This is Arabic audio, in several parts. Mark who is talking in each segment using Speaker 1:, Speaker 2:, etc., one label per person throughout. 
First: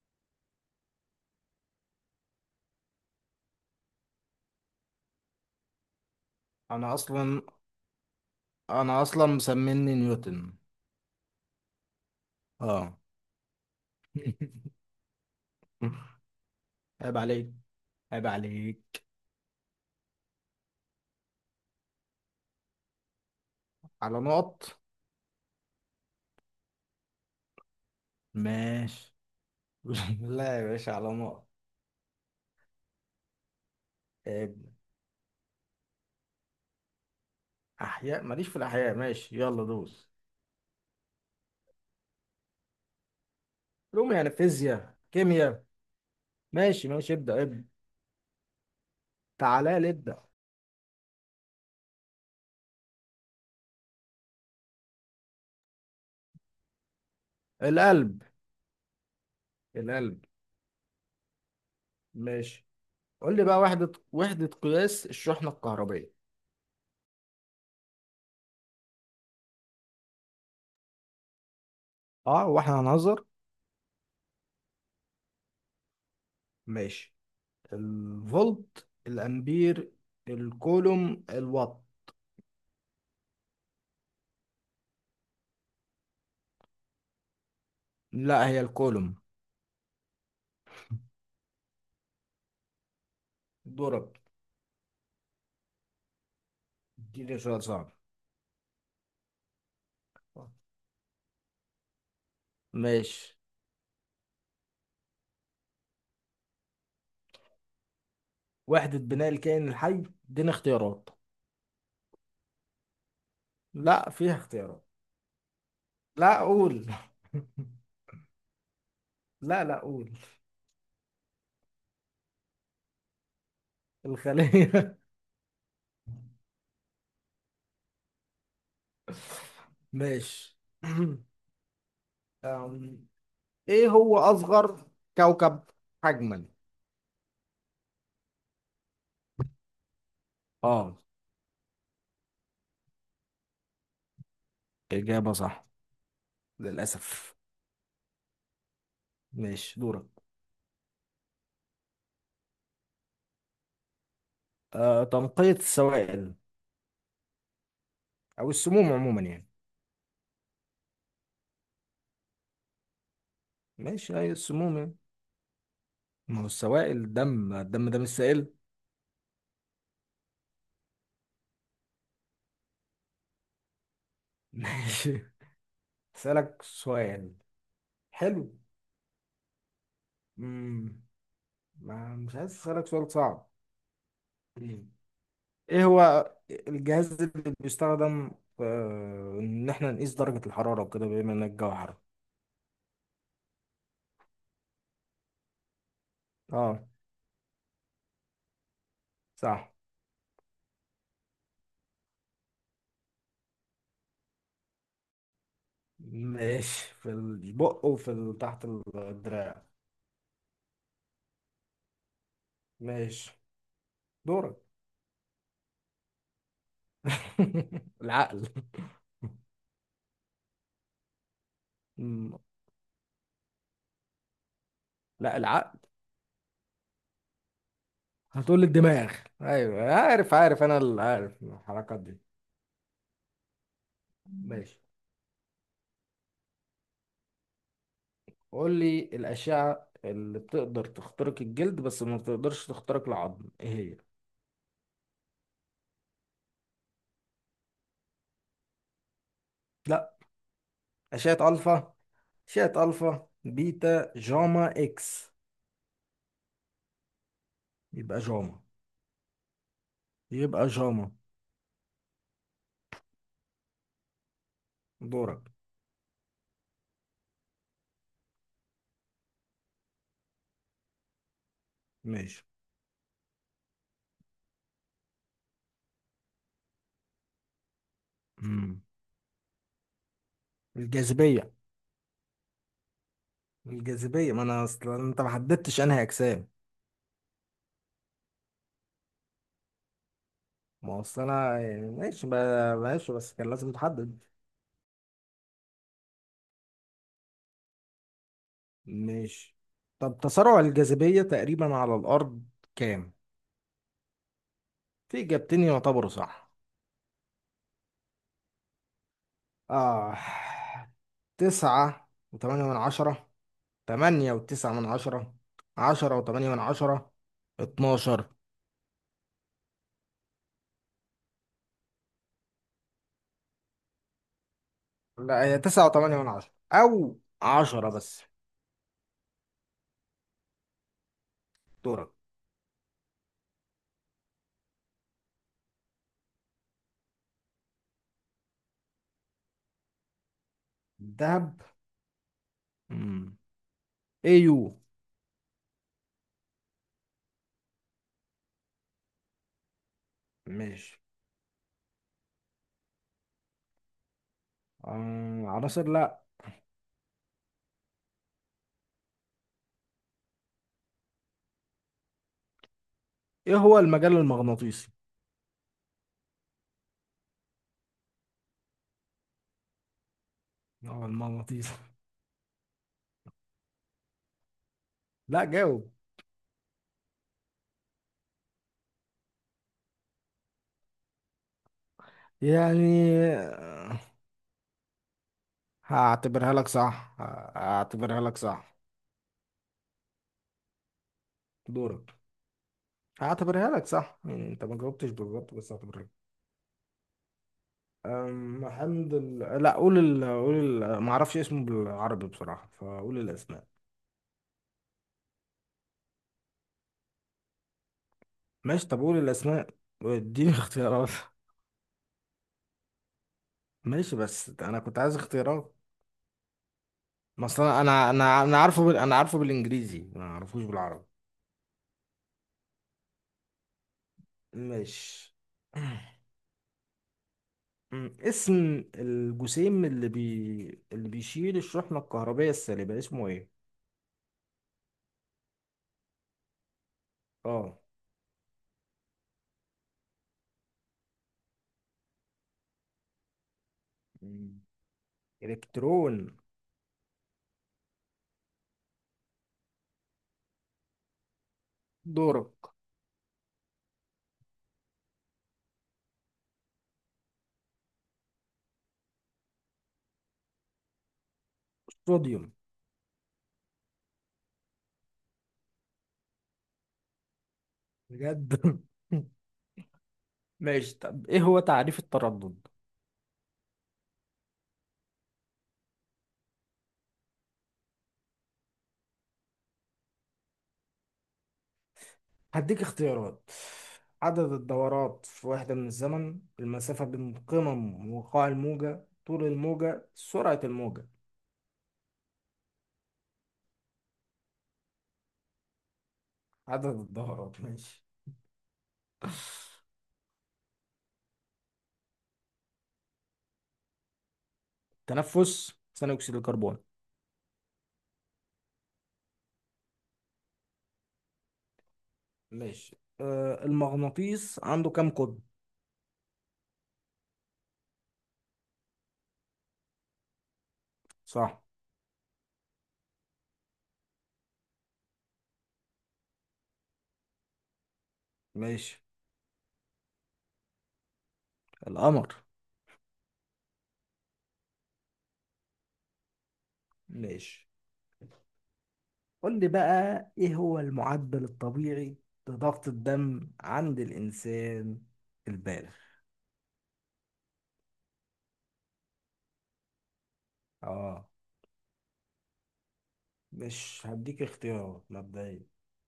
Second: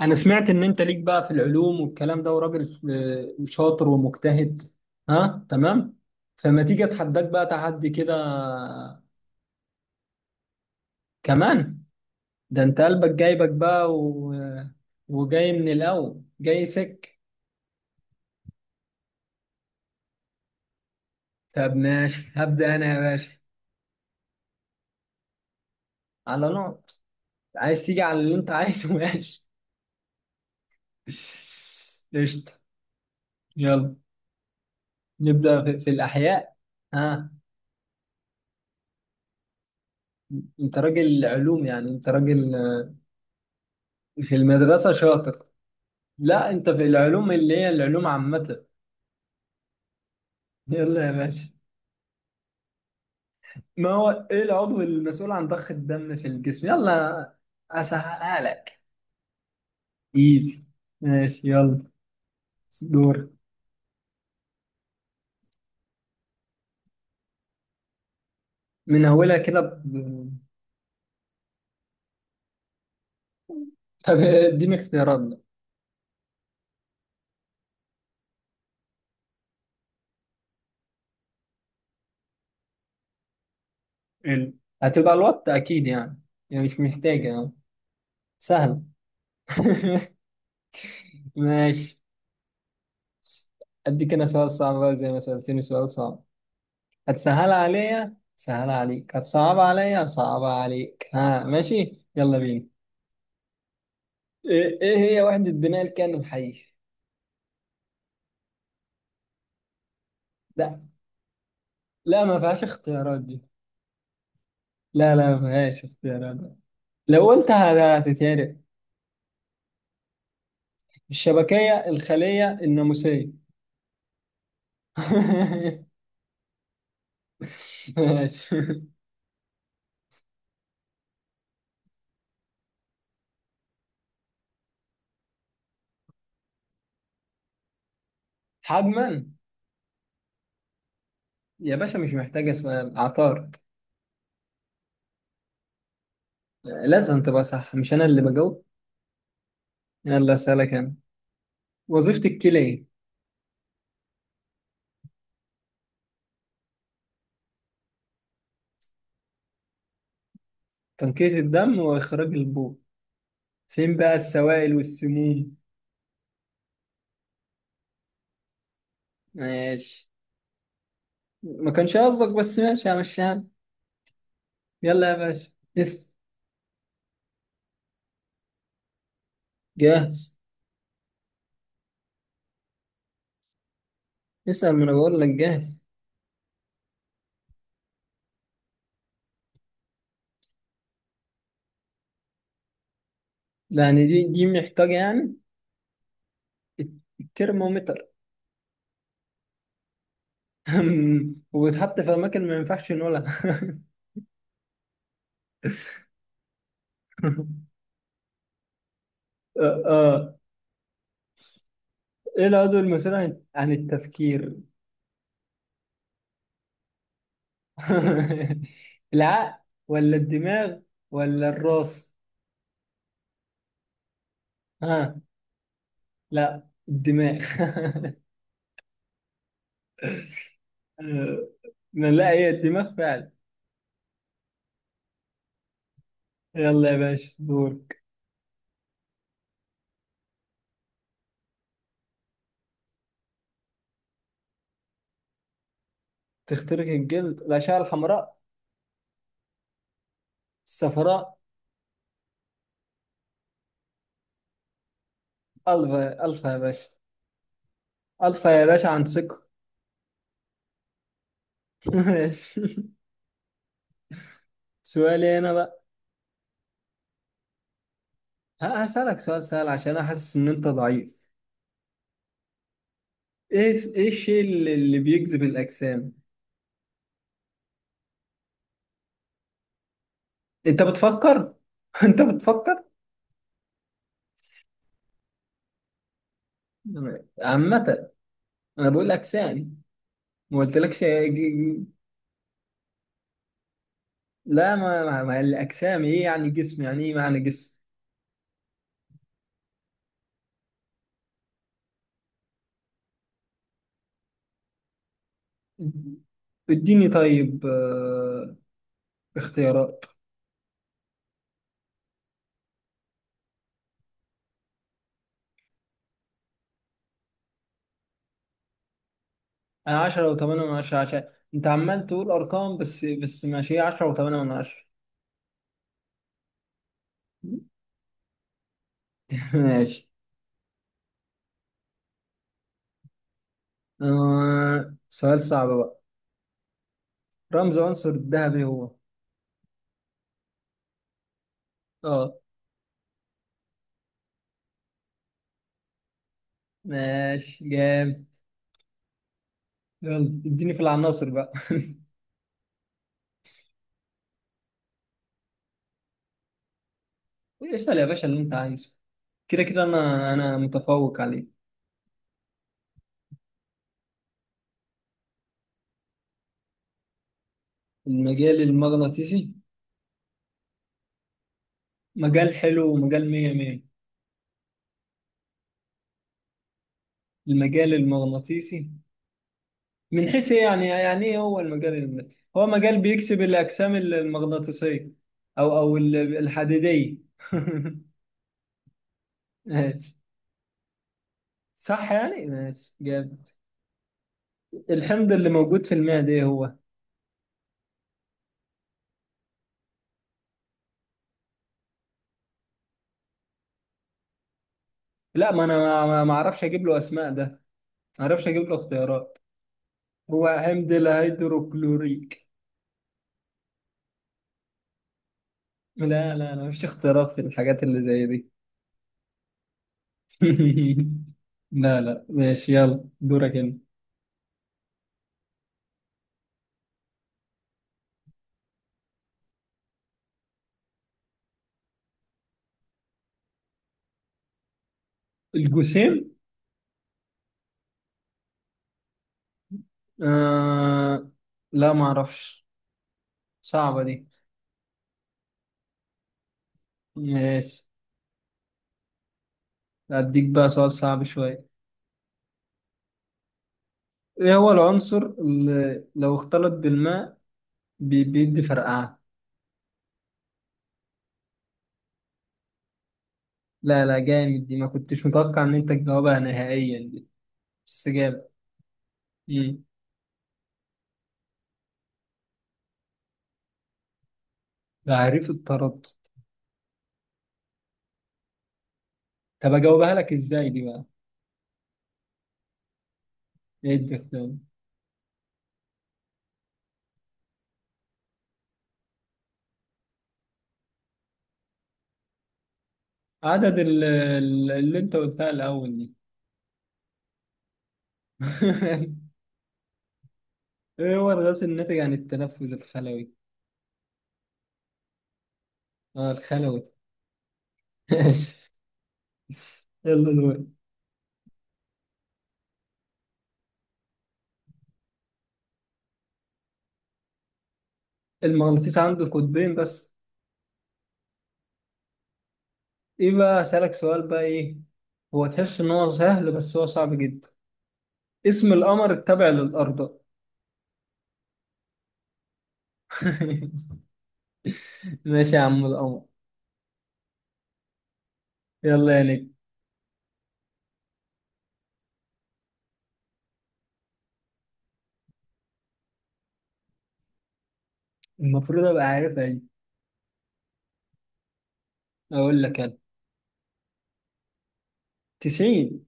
Speaker 1: انا سمعت ان انت ليك بقى في العلوم والكلام ده وراجل شاطر ومجتهد. ها، تمام. فما تيجي
Speaker 2: انا
Speaker 1: اتحداك
Speaker 2: اصلا
Speaker 1: بقى تحدي كده
Speaker 2: انا اصلا مسميني نيوتن.
Speaker 1: كمان. ده انت
Speaker 2: اه.
Speaker 1: قلبك جايبك بقى و... وجاي من الاول جاي
Speaker 2: عيب
Speaker 1: سك.
Speaker 2: عليك، عيب عليك
Speaker 1: طب ماشي، هبدأ انا يا باشا
Speaker 2: على نقط.
Speaker 1: على نقط. عايز تيجي على اللي انت عايزه
Speaker 2: ماشي.
Speaker 1: ماشي.
Speaker 2: لا يا باشا، على نقط.
Speaker 1: قشطة. يلا
Speaker 2: عيب.
Speaker 1: نبدأ في الاحياء. ها،
Speaker 2: احياء ماليش، في الاحياء ماشي، يلا دوس.
Speaker 1: انت راجل علوم، يعني انت راجل،
Speaker 2: علوم يعني
Speaker 1: في المدرسة
Speaker 2: فيزياء
Speaker 1: شاطر.
Speaker 2: كيمياء.
Speaker 1: لا، انت في
Speaker 2: ماشي ماشي،
Speaker 1: العلوم
Speaker 2: ابدا
Speaker 1: اللي
Speaker 2: ابدا،
Speaker 1: هي العلوم عامة.
Speaker 2: تعالى لي ابدا.
Speaker 1: يلا يا باشا، ما هو ايه العضو المسؤول عن ضخ الدم في الجسم؟ يلا،
Speaker 2: القلب.
Speaker 1: اسهلها لك.
Speaker 2: القلب.
Speaker 1: ايزي. ماشي يلا
Speaker 2: ماشي.
Speaker 1: دور.
Speaker 2: قول لي بقى وحدة قياس الشحنة الكهربية.
Speaker 1: من اولها كده ب...
Speaker 2: اه، واحنا هنهزر.
Speaker 1: طب اديني اختيارات بقى.
Speaker 2: ماشي، الفولت، الامبير، الكولوم، الوات.
Speaker 1: ال- هتبقى الوات اكيد يعني. يعني مش محتاجة يعني.
Speaker 2: لا، هي
Speaker 1: سهل.
Speaker 2: الكولوم.
Speaker 1: ماشي. اديك
Speaker 2: دورك.
Speaker 1: انا سؤال صعب بقى زي ما سألتني سؤال صعب.
Speaker 2: اديني
Speaker 1: هتسهلها
Speaker 2: سؤال صعب.
Speaker 1: عليا سهلها عليك، هتصعبها عليا هصعبها عليك. ها، ماشي يلا بينا.
Speaker 2: ماشي.
Speaker 1: إيه هي وحدة بناء الكائن الحي؟
Speaker 2: وحدة بناء الكائن الحي. اديني
Speaker 1: لا.
Speaker 2: اختيارات.
Speaker 1: لا، ما فيهاش اختيارات دي.
Speaker 2: لا، فيها اختيارات.
Speaker 1: لا لا، ما فيهاش اختيارات.
Speaker 2: لا، قول.
Speaker 1: لو قلتها هتتهرق.
Speaker 2: لا لا، قول.
Speaker 1: الشبكية، الخلية، الناموسية.
Speaker 2: الخلية.
Speaker 1: ماشي.
Speaker 2: ماشي. أم، ايه هو اصغر كوكب حجما؟
Speaker 1: حجما.
Speaker 2: اه،
Speaker 1: يا باشا، مش محتاجة سؤال، عطارد.
Speaker 2: اجابة صح.
Speaker 1: لازم
Speaker 2: للاسف.
Speaker 1: تبقى صح، مش أنا اللي بجاوب.
Speaker 2: ماشي، دورك.
Speaker 1: يلا أسألك أنا. وظيفة الكلى إيه؟
Speaker 2: آه، تنقية السوائل، او السموم عموما يعني.
Speaker 1: تنقية الدم وإخراج البول. فين
Speaker 2: ماشي،
Speaker 1: بقى
Speaker 2: هي
Speaker 1: السوائل
Speaker 2: السموم يعني.
Speaker 1: والسموم؟
Speaker 2: ما هو السوائل، الدم ده مش سائل.
Speaker 1: ماشي، ما كانش قصدك بس ماشي، همشيها. يلا يا
Speaker 2: ماشي.
Speaker 1: باشا، اسأل.
Speaker 2: اسالك سؤال حلو.
Speaker 1: جاهز.
Speaker 2: امم ما مش عايز اسالك سؤال صعب.
Speaker 1: اسأل، ما
Speaker 2: مم.
Speaker 1: انا بقول لك جاهز.
Speaker 2: ايه هو الجهاز اللي بيستخدم في ان احنا نقيس درجة الحرارة وكده، بما ان الجو حر.
Speaker 1: يعني دي محتاجة يعني؟
Speaker 2: اه،
Speaker 1: الترمومتر.
Speaker 2: صح.
Speaker 1: وبتحط في أماكن ما ينفعش نقولها.
Speaker 2: ماشي، في البق وفي تحت الدراع.
Speaker 1: آه، آه. إيه العضو المسؤول
Speaker 2: ماشي،
Speaker 1: عن التفكير؟
Speaker 2: دورك. العقل.
Speaker 1: العقل. ولا الدماغ؟ ولا الراس؟
Speaker 2: مم.
Speaker 1: ها.
Speaker 2: لا، العقل.
Speaker 1: لا، الدماغ.
Speaker 2: هتقول لي الدماغ. ايوه، عارف عارف انا، اللي عارف
Speaker 1: آه،
Speaker 2: الحركات دي.
Speaker 1: لا، هي الدماغ فعلا.
Speaker 2: ماشي.
Speaker 1: يلا يا باشا دورك.
Speaker 2: قول لي الاشعه اللي بتقدر تخترق الجلد بس ما بتقدرش تخترق العظم، ايه هي.
Speaker 1: تخترق الجلد، الأشعة الحمراء.
Speaker 2: لا،
Speaker 1: الصفراء.
Speaker 2: اشعه الفا. اشعه الفا بيتا جاما اكس.
Speaker 1: الفا، الفا يا باشا.
Speaker 2: يبقى
Speaker 1: الفا
Speaker 2: جاما.
Speaker 1: يا باشا عن ثقة.
Speaker 2: يبقى جاما.
Speaker 1: ماشي. سؤالي
Speaker 2: دورك.
Speaker 1: انا بقى. هسألك سؤال سهل عشان انا حاسس ان انت ضعيف.
Speaker 2: ماشي.
Speaker 1: ايه الشيء اللي بيجذب الاجسام؟
Speaker 2: مم.
Speaker 1: انت
Speaker 2: الجاذبيه.
Speaker 1: بتفكر. انت بتفكر.
Speaker 2: الجاذبيه، ما انا اصلا انت ما حددتش انهي اجسام.
Speaker 1: عامة، انا بقول اجسام. ما
Speaker 2: ما هو
Speaker 1: قلتلكش
Speaker 2: اصل انا يعني، ماشي، بس كان لازم تحدد.
Speaker 1: لا، ما الاجسام ايه، يعني جسم يعني ايه معنى جسم.
Speaker 2: ماشي، طب تسارع الجاذبية تقريبا على الأرض كام؟ في إجابتين يعتبروا صح.
Speaker 1: اديني طيب، اختيارات.
Speaker 2: آه، تسعة وتمانية من عشرة، تمانية وتسعة من عشرة، عشرة وتمانية من عشرة، اتناشر.
Speaker 1: انا 10 و8 من 10 عشان انت عمال تقول ارقام بس ماشي، هي 10 و8 من 10.
Speaker 2: لا، هي تسعة وتمانية من عشرة أو عشرة بس.
Speaker 1: ماشي.
Speaker 2: دورك.
Speaker 1: آه... سؤال صعب بقى، رمز عنصر الذهبي هو.
Speaker 2: دهب.
Speaker 1: اه.
Speaker 2: مم. Au.
Speaker 1: ماشي جامد. يلا، اديني في
Speaker 2: ماشي.
Speaker 1: العناصر بقى.
Speaker 2: آه، عناصر لا.
Speaker 1: اسأل يا باشا اللي انت عايزه. كده كده انا متفوق عليه.
Speaker 2: إيه هو المجال المغناطيسي؟
Speaker 1: المجال المغناطيسي.
Speaker 2: هو المغناطيسي.
Speaker 1: مجال حلو ومجال مية مية.
Speaker 2: لا، جاوب.
Speaker 1: المجال المغناطيسي من حيث إيه يعني؟ يعني ايه هو هو مجال
Speaker 2: يعني
Speaker 1: بيكسب الاجسام المغناطيسيه، او
Speaker 2: هعتبرها لك صح.
Speaker 1: الحديديه.
Speaker 2: هعتبرها لك صح.
Speaker 1: ماشي. صح
Speaker 2: دورك.
Speaker 1: يعني، ماشي جامد.
Speaker 2: هعتبرها لك صح، يعني انت ما جاوبتش
Speaker 1: الحمض اللي
Speaker 2: بالظبط بس
Speaker 1: موجود في
Speaker 2: هعتبرها لك.
Speaker 1: المعده ايه هو؟
Speaker 2: حمد ال، لا قول ال، قول ال، ما اعرفش اسمه بالعربي بصراحة، فقول الاسماء.
Speaker 1: لا، ما انا ما ما اعرفش اجيب له اسماء ده، ما اعرفش اجيب له
Speaker 2: ماشي، طب قول
Speaker 1: اختيارات.
Speaker 2: الاسماء
Speaker 1: هو
Speaker 2: واديني
Speaker 1: حمض
Speaker 2: اختيارات.
Speaker 1: الهيدروكلوريك.
Speaker 2: ماشي، بس انا كنت عايز اختيارات.
Speaker 1: لا. لا لا، مفيش اختيارات في
Speaker 2: ما اصل انا
Speaker 1: الحاجات اللي
Speaker 2: انا
Speaker 1: زي
Speaker 2: انا
Speaker 1: دي.
Speaker 2: أنا عارفه بال، انا عارفه بالانجليزي، ما اعرفوش بالعربي.
Speaker 1: لا لا، ماشي يلا دورك انت.
Speaker 2: ماشي. اسم الجسيم اللي بيشيل الشحنة الكهربية السالبة اسمه ايه؟
Speaker 1: الجسيم.
Speaker 2: اه.
Speaker 1: آه. لا، ما اعرفش، صعبة دي.
Speaker 2: مم. إلكترون.
Speaker 1: ماشي. أديك بقى سؤال صعب شوية.
Speaker 2: دورق.
Speaker 1: إيه هو العنصر اللي لو اختلط بالماء بيدي فرقعة؟
Speaker 2: صوديوم.
Speaker 1: لا لا، جامد دي، ما كنتش متوقع إن أنت تجاوبها نهائيا دي، بس جامد.
Speaker 2: بجد.
Speaker 1: مم.
Speaker 2: ماشي، طب إيه هو تعريف التردد؟
Speaker 1: تعريف التردد. طب أجاوبها لك إزاي دي بقى؟
Speaker 2: هديك اختيارات.
Speaker 1: إيه
Speaker 2: عدد
Speaker 1: الدخدام؟
Speaker 2: الدورات في وحدة من الزمن، المسافة بين قمم وقاع الموجة، طول الموجة، سرعة الموجة.
Speaker 1: عدد اللي أنت قلتها الأول دي.
Speaker 2: عدد الدورات. ماشي.
Speaker 1: إيه هو الغاز الناتج عن التنفس الخلوي؟
Speaker 2: تنفس ثاني
Speaker 1: آه،
Speaker 2: أكسيد الكربون.
Speaker 1: الخلوي. ماشي يلا دور.
Speaker 2: ماشي. آه، المغناطيس عنده كام قطب؟
Speaker 1: المغناطيس عنده قطبين بس.
Speaker 2: صح.
Speaker 1: ايه بقى اسألك سؤال بقى، ايه. هو تحس ان هو سهل بس هو صعب جدا. اسم
Speaker 2: ماشي.
Speaker 1: القمر التابع للأرض.
Speaker 2: القمر.
Speaker 1: ماشي يا عم، القمر.
Speaker 2: ماشي.
Speaker 1: يلا يا نجم.
Speaker 2: قول لي بقى ايه هو المعدل الطبيعي لضغط الدم عند الانسان البالغ.
Speaker 1: المفروض ابقى عارفها دي.
Speaker 2: اه.
Speaker 1: اقول لك انا،
Speaker 2: مش هديك اختيارات مبدئيا.
Speaker 1: 90.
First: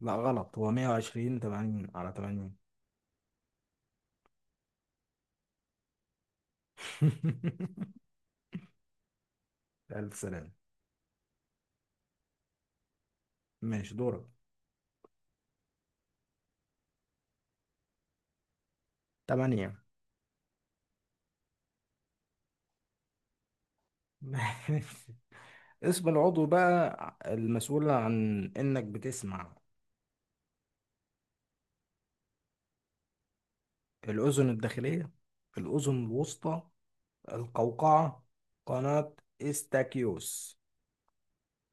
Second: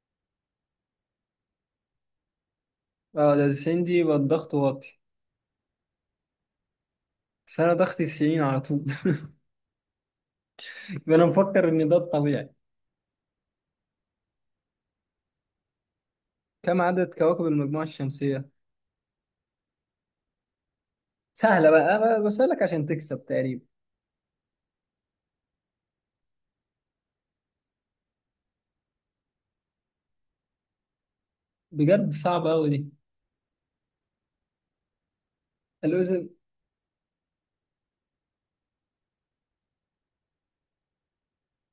Speaker 2: لا غلط، هو 120 80 على 80.
Speaker 1: اه، ده 90 دي يبقى الضغط واطي. بس انا ضغطي 90 على طول.
Speaker 2: الف سلامة.
Speaker 1: انا مفكر ان ده الطبيعي.
Speaker 2: ماشي، دورك.
Speaker 1: كم عدد كواكب المجموعة الشمسية؟
Speaker 2: 8.
Speaker 1: سهلة بقى، أنا بسألك عشان تكسب تقريبا.
Speaker 2: اسم العضو بقى المسؤول عن انك بتسمع.
Speaker 1: بجد صعبة أوي دي.
Speaker 2: الاذن الداخلية، الاذن
Speaker 1: الأذن.
Speaker 2: الوسطى، القوقعة، قناة استاكيوس.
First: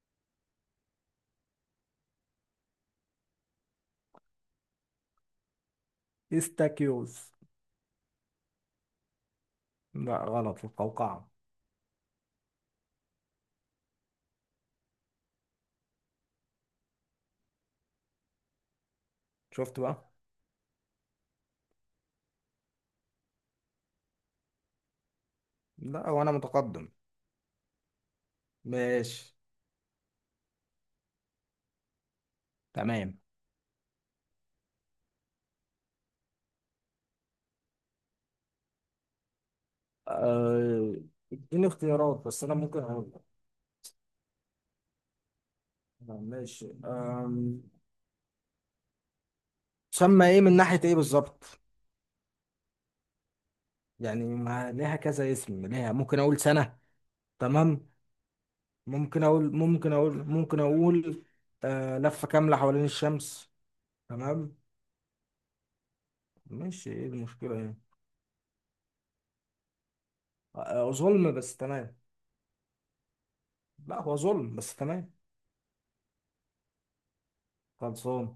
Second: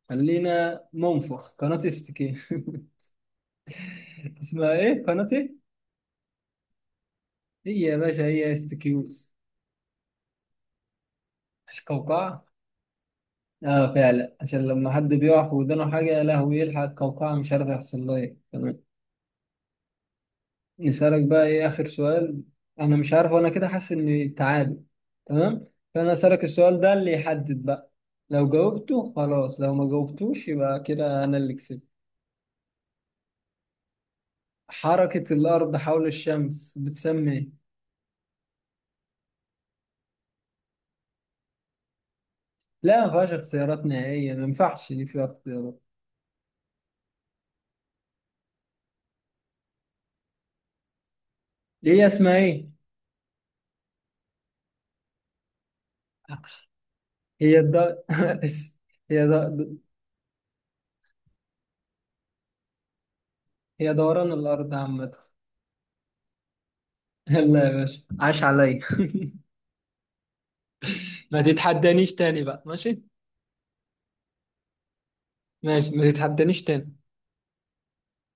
Speaker 1: خلينا منفخ قناة استكين. اسمها ايه قناة إيه؟
Speaker 2: استاكيوس.
Speaker 1: هي يا باشا هي استكيوز.
Speaker 2: لا غلط، القوقعة.
Speaker 1: القوقعة. اه فعلا، عشان لما حد بيقع في ودانه حاجة يا لهوي يلحق القوقعة، مش عارف يحصل لها ايه، تمام.
Speaker 2: شفت بقى.
Speaker 1: نسألك بقى ايه آخر سؤال، أنا مش عارف، وأنا كده حاسس إني تعادل، تمام.
Speaker 2: لا،
Speaker 1: فأنا
Speaker 2: وانا
Speaker 1: أسألك السؤال
Speaker 2: متقدم.
Speaker 1: ده اللي يحدد بقى، لو جاوبته
Speaker 2: ماشي،
Speaker 1: خلاص، لو ما جاوبتوش يبقى كده أنا اللي كسبت.
Speaker 2: تمام.
Speaker 1: حركة الأرض حول الشمس بتسمى ايه؟
Speaker 2: آه، اديني اختيارات بس انا ممكن
Speaker 1: لا،
Speaker 2: اقول
Speaker 1: ما
Speaker 2: لك.
Speaker 1: فيهاش اختيارات نهائية، ما ينفعش دي فيها اختيارات.
Speaker 2: ماشي. تسمى ايه من ناحية ايه بالظبط؟
Speaker 1: هي اسمها ايه؟
Speaker 2: يعني ما ليها كذا اسم، ليها ممكن اقول سنة،
Speaker 1: هي
Speaker 2: تمام.
Speaker 1: الد...
Speaker 2: ممكن
Speaker 1: هي
Speaker 2: اقول،
Speaker 1: ده.
Speaker 2: ممكن اقول، ممكن اقول، لفة كاملة حوالين الشمس.
Speaker 1: هي دوران
Speaker 2: تمام.
Speaker 1: الأرض عامة.
Speaker 2: ماشي، ايه المشكلة
Speaker 1: يلا يا
Speaker 2: يعني.
Speaker 1: باشا، عاش عليا.
Speaker 2: آه، ظلم
Speaker 1: ما
Speaker 2: بس تمام.
Speaker 1: تتحدانيش تاني بقى، ماشي.
Speaker 2: لا هو ظلم بس تمام.
Speaker 1: ماشي، ما تتحدانيش تاني.
Speaker 2: خلصان.